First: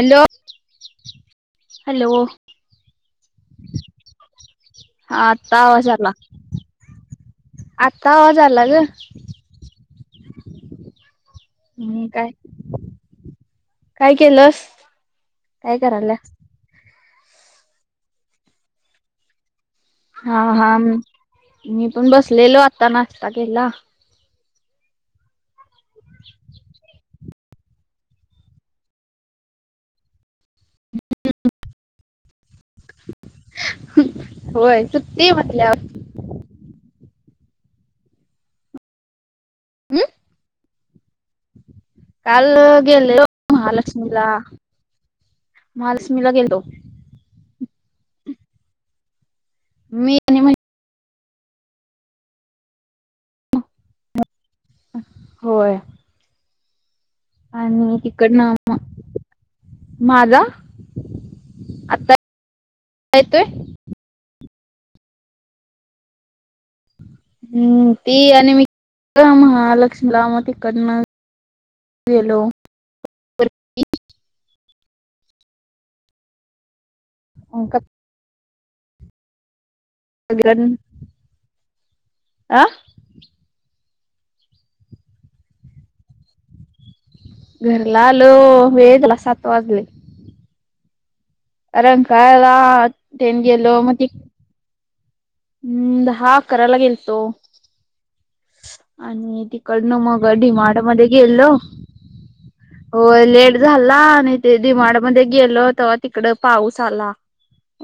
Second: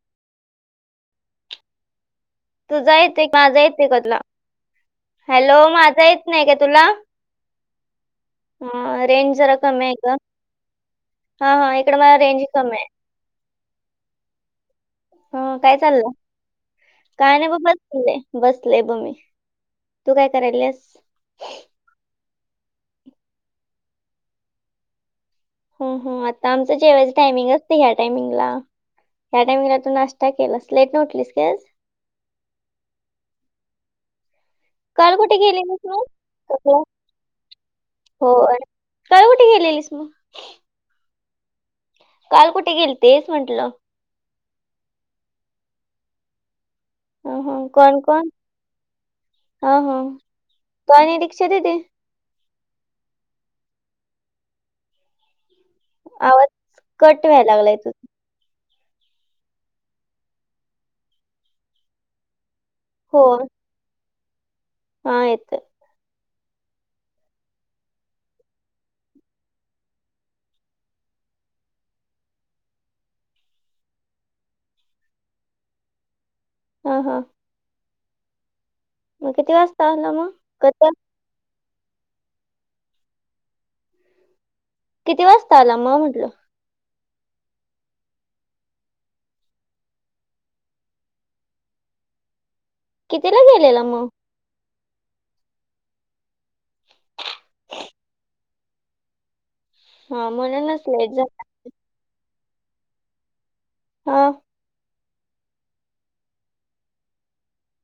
Hello hello तुझा येतय माझा येत आहे का मला हा हॅलो आता आवाज माझा आला येत नाही का तुला? आत्ता आवाज आला ग हां रेंज जरा कमी आहे ग. हा हा इकड हम्म मला काय रेंज कमी आहे. काय केलस? हां काय चाललय काय नाही बघ बसले बसलेय बघ मी. तू काय हा हा, करायलीस मी पण बसलेलो, आता नाश्ता केला. हो हो, आता आमची जेवा टायमिंग असतंय, ह्या टायमिंगला. ह्या टाइमिंगला तू नाश्ता केलास, लेट उठलीस काय आज? होय, सुट्टी ए म्हंटल्यावर [unintelligible] होय, काल कुठं गेलेलीस हम्म मग? काल कुठे गेलेलो गेलतेस म्हटलं महालक्ष्मीला, महालक्ष्मीला गेलो. हू हू, कोण कोण? मी आणि मा तू आणि दिक्षा दीदी? अं होय. आवाज? कट व्हायला लागलाय आणि तुझा तिकडनं मग, माझा, आता? -ता हो येतोय? हा येतंय. हम्म, ती अन मी, महालक्ष्मीला मं तिकडनं गेलो. अ हा हा. [unintelligible] मग किती वास्ता आला मग, कसं? आ? किती वाजता आला मग म्हटलं? घरला आलो, वेळ झाला सात वाजले. रंकाळ्याला कितीला तेन गेलो गेलेला मग ती हम्म, धा अकरायला गेलतो आणि ती -कडनं मग हा डी माड म्हणूनच मध्ये लेट झाला गेल्लो होय लेट झाला, हा नी ते दी माड मध्ये गेलो, तेव्हा तिकडं पाऊस आला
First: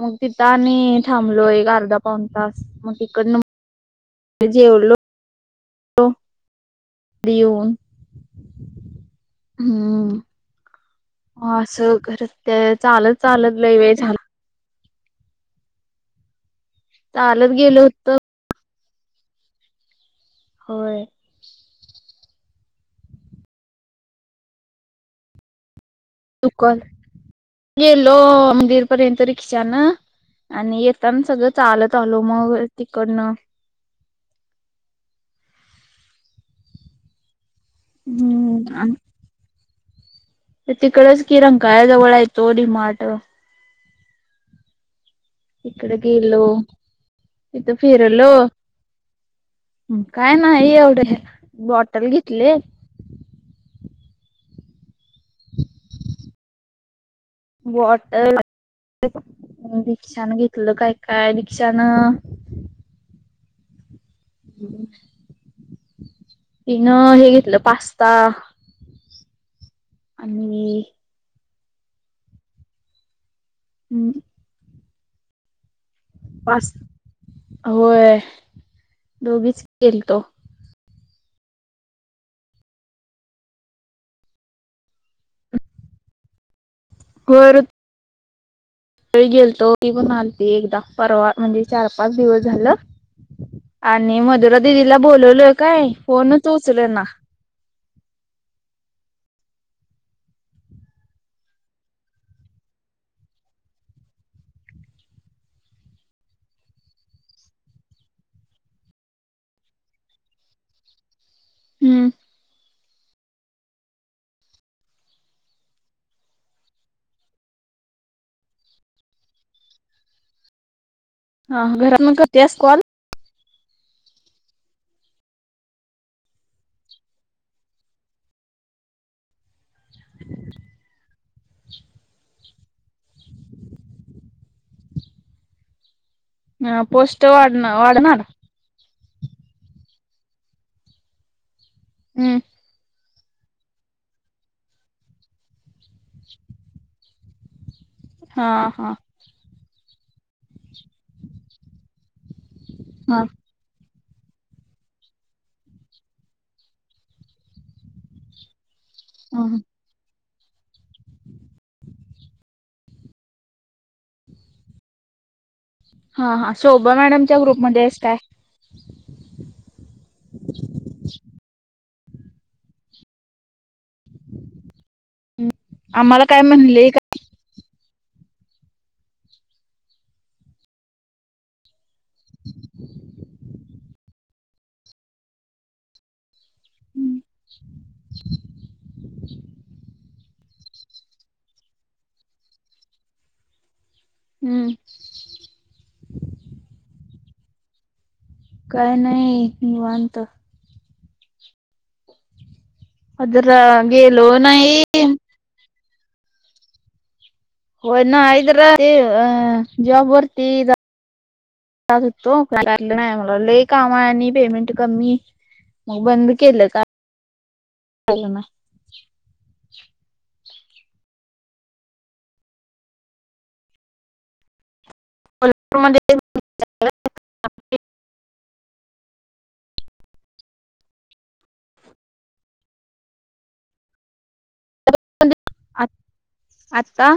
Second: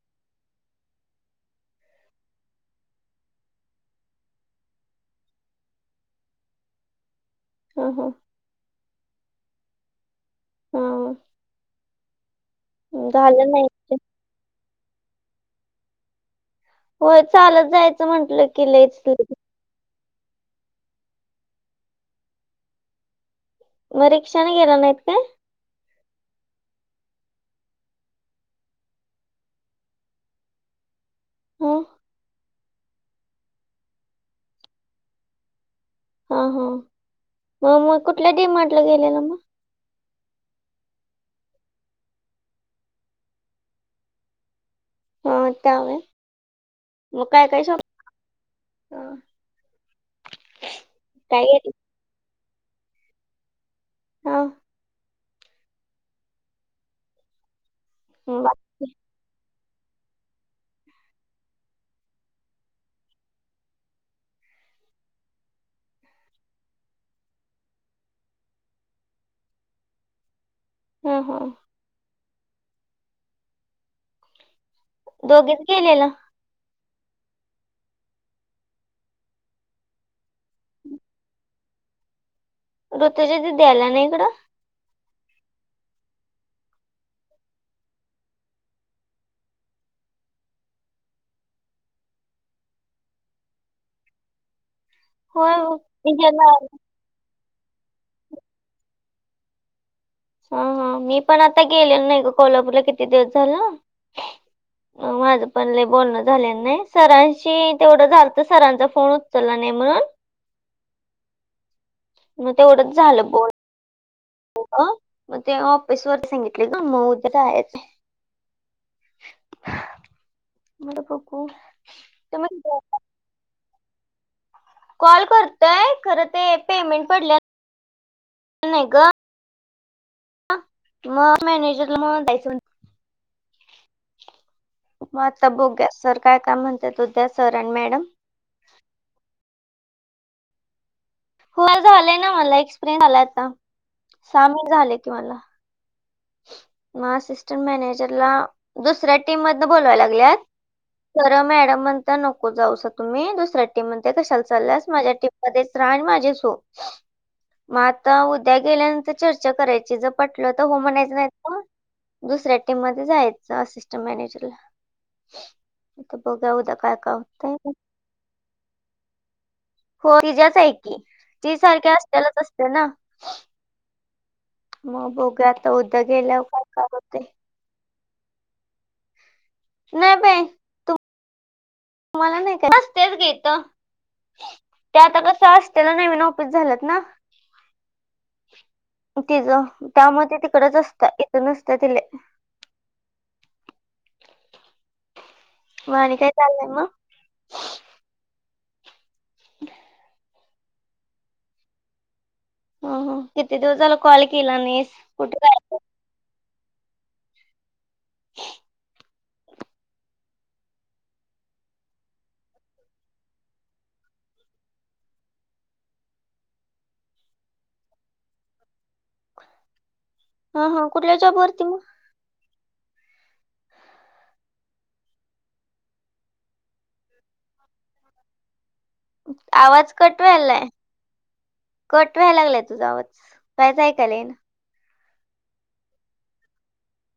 मग तिथं आणि थांबलो एक अर्धा पाऊण तास मग तिकडनं जेवलो [unintelligible] दीऊन, हा हा हम्म हम्म. मग आसं खरच ते चालत झालं चालत नाही लै वेळ झाला होय, चालत गेलो जायचं होतो म्हंटलं की लैच ते होय. मग रिक्षानी गेला नाहीत काय? चुकत, गेलो मंदिरपर्यंत रिक्षानं आणि येताना सगळं हा चालत आलो मग तिकडनं हा हा, मग मग कुठल्या डिमार्टला हम्म गेलेला मग? तो तिकडंच की, रंकाळ्याजवळ ए तो डीमार्ट हा त्यावे इकडं गेलो, मग काय काय शॉप इथं फिरलो हं काय न्हाई एवढं, काय घेतलं बॉटल घेतली हाव. बॉटल, मग बाकी दिक्षानं घेतलं काय काय, दिक्षानं तीनं हे घेतलं पास्ता आणि हा, हा. हं.. दोघीच गेलेलं पाच व्हयं दोघीच गेलतो. ऋतूजा दिदी आल्या ना हिकडं? वरद होय गेलतो ती पण आलती एकदा परवा म्हणजे चार- पाच दिवस झालं. आणि मधुरा दिदीला बोलवलोय होय हो. काय, फोनच तिच्याला उचलेना. हा, हा. मी पण आता गेलेलो नाही गं कोल्हापूरला किती दिवस झालं. [inaudible] माझं पण लई बोलणं झाल्यालं नाही, सरांशी तेवढं झालंतं, सरांचा फोन ह उचलला नाही म्हणून. [inaudible] मग तेवढच झालं बोल अ मग ते ऑफिस वर्क सांगितलंय ग, मग उद्या जाण्याचं हाय. मला हा, हां. घरात मग करत्यास कॉल. कॉल करतोय खरं ते पेमेंट पडल्या लं नाही गं, मग मॅनेजरला म्हणून दयायचं म्हणतो. म आता बगुया सर काय काय हा म्हणत्यात पोस्ट उद्या सर आणि वाढणार मॅडम. वाढणार हो झालंय ना, हम्म मला एक्सपिरियन आलाय आता सहा महिने झालंय की मला. म असिस्टं मॅनेजरला हा हा दुसऱ्या टीम मधनं बोलवाय लागल्यात. खरं मॅडम म्हणत्या नको जाऊसा हा तुम्हीं दुसऱ्या ती म्हणत्या कशाला चालल्यास माझ्या टीम मध्येच रहा आणि माझीच हो. मग आता उद्या गेल्यानंतर हा. चर्चा करायची, जर पटलं तर हो म्हणायच नाहीतर दुसऱ्या टीम मध्ये जायाचं असिस्टंट मॅनेजरला. आता हा, बघा हा. उद्या शोभा काय काय मॅडमच्या होतंय ग्रुपमध्ये आहेस काय? हो तिज्याच हाय की, ती सारख्या असल्यालाच असत्या ना. मग बघुया आता उद्या आम्हाला गेल्यावर काय. काय म्हणले का होतंय नाही बाई. मला नाही काय नसत्याच गं इथं, ते आता कस असतेला नाही म्हणू. वीस झाल्यात ना तिज त्यामुळं ती तिकडंच असत्या इथं नसत्या ति लई. हू व्हयं आणि काय चाललंय मग? काय नाही निवांत. हू.. हू.. किती जरा दिवस झालं कॉल गेलो केला नाही नाहीस? कुठे गायब होय नाही जरा हे अ जॉब वरती जा जात हुतो काय जमलं नाही मला, लई काम आणि पेमेंट कमी. मग बंद केलं काम त्या हेनं. ह, हा कुठल्या जॉब वरती मग? कोल्हापूरमध्ये आवाज कट व्हायलाय. कट व्हाय लागलाय तुझा आवाज, कायच ऐकायला येईना. आत आता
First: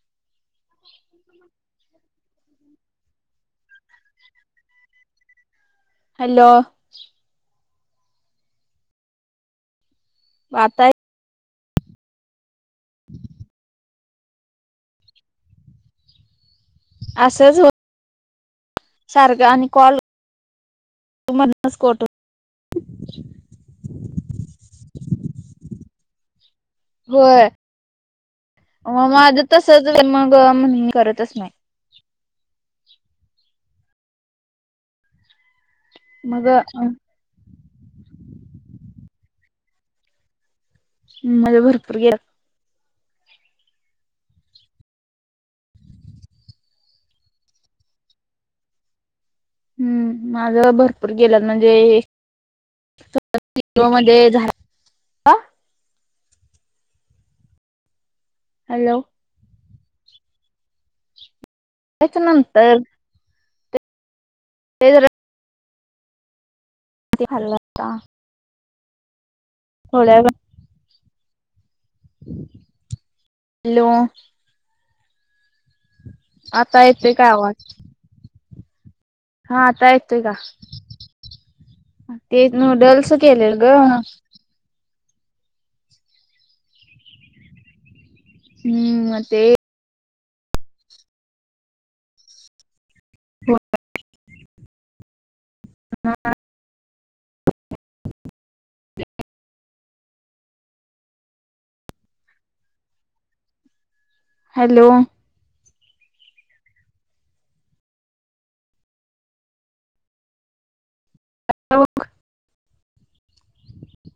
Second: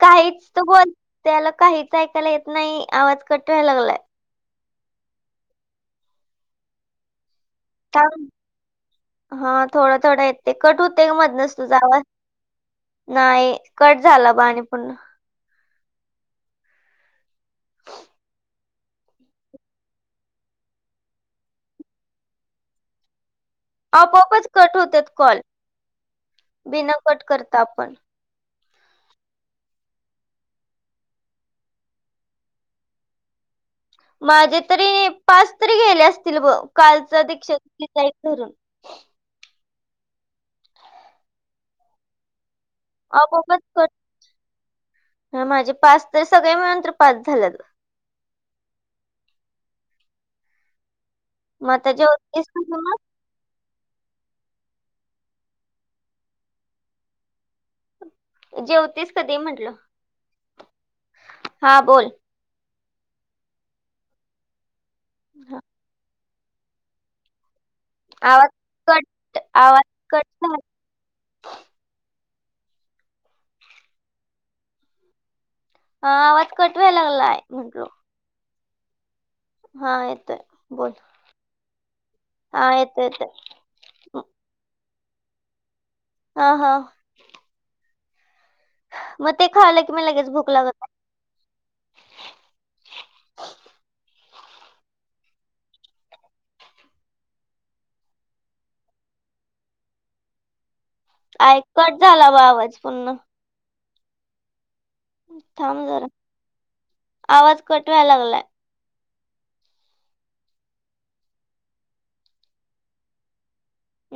काहीच तू बोल. त्याल काहीच ऐकायला येत नाही. आवाज कट व्हायला लागलाय. हॅलो, थांब, हं. थोडा थोडा येतोय. कट आता होतोय गं मधनच तुझा आवाज. नाही. कट झाला ब आणि पुन्हा. असंच हो सारख आणि कॉल मधनच कट होत. आपोआपच कट होत्यात कॉल, बिना कट करता पण. म माझ तसंच झालंय मग मी करतच नाही. माझे तरी पाच तरी गेले असतील मग ब. कालच दीक्षित [unintelligible] धरून. म म्हणजे भरपूर गेल्यात. आपोआपच कट, अं माझे पाच तर, सगळे मिळून तर पाच झाल्यात गं. हं. माझ भरपूर गेल्यात मग आता म्हणजे जेवतीस कधी मग [inaudible] हॅलो जेवतीस कधी म्हंटलं? येच्या नंतर. ते जरा [unintelligible] ते खाल्लत का? आवाज कट आवाज कट वेळ झाला. हॅलो, हा, आवाज कट आता व्हाय येतोय का लागलाय आवाज म्हंटलो. हा आता येतोय का? ते हा येतोय नूडल्स येतोय केले ग. हा हा. हं. म ते खालं की मग लगेच भूक लागत नाही. [inaudible] [inaudible] आय कट झाला व आवाज पून्हा. हॅलो, थांब जरा आवाज कट व्हाय लागलाय. आता बघ.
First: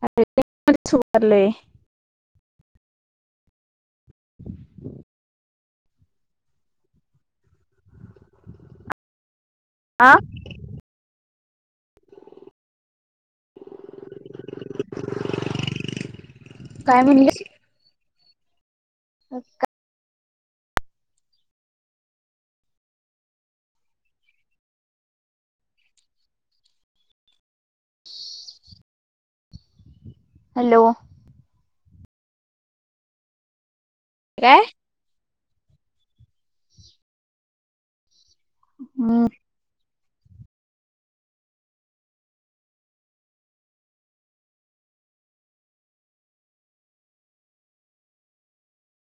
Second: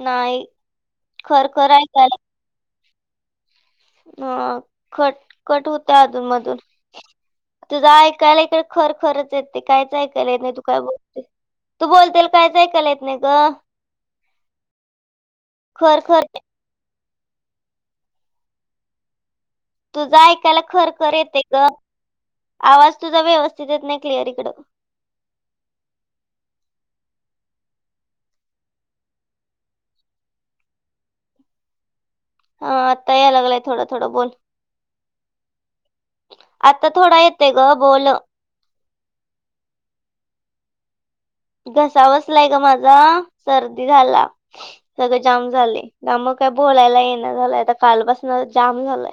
नाही. खरखर ऐकायलाय. हं. खट कट होत त अधून मधून. तुझं ऐकायला इकडं खरखरच येत. ते काहीच ऐकायला येत नाही, तू काय बोलते. तू बोलतेल कायच ऐकायला येत नाही ग. खरखर काय म्हणलीस? [unintelligible] तुझं ऐकायला खरखर येते ग. आवाज तुझा व्यवस्थित येत नाही क्लिअर इकडं. हॅलो, हं, आता याय लागलाय थोडा थोडा, बोल. काय? आता थोडा येतोय ग. बोल. [unintelligible] घसा बसलाय गं माझा. सर्दी झाला. सगळं जाम झाले. का मग काय बोलायला ये ना झालंय. आता कालपासन जाम झालंय.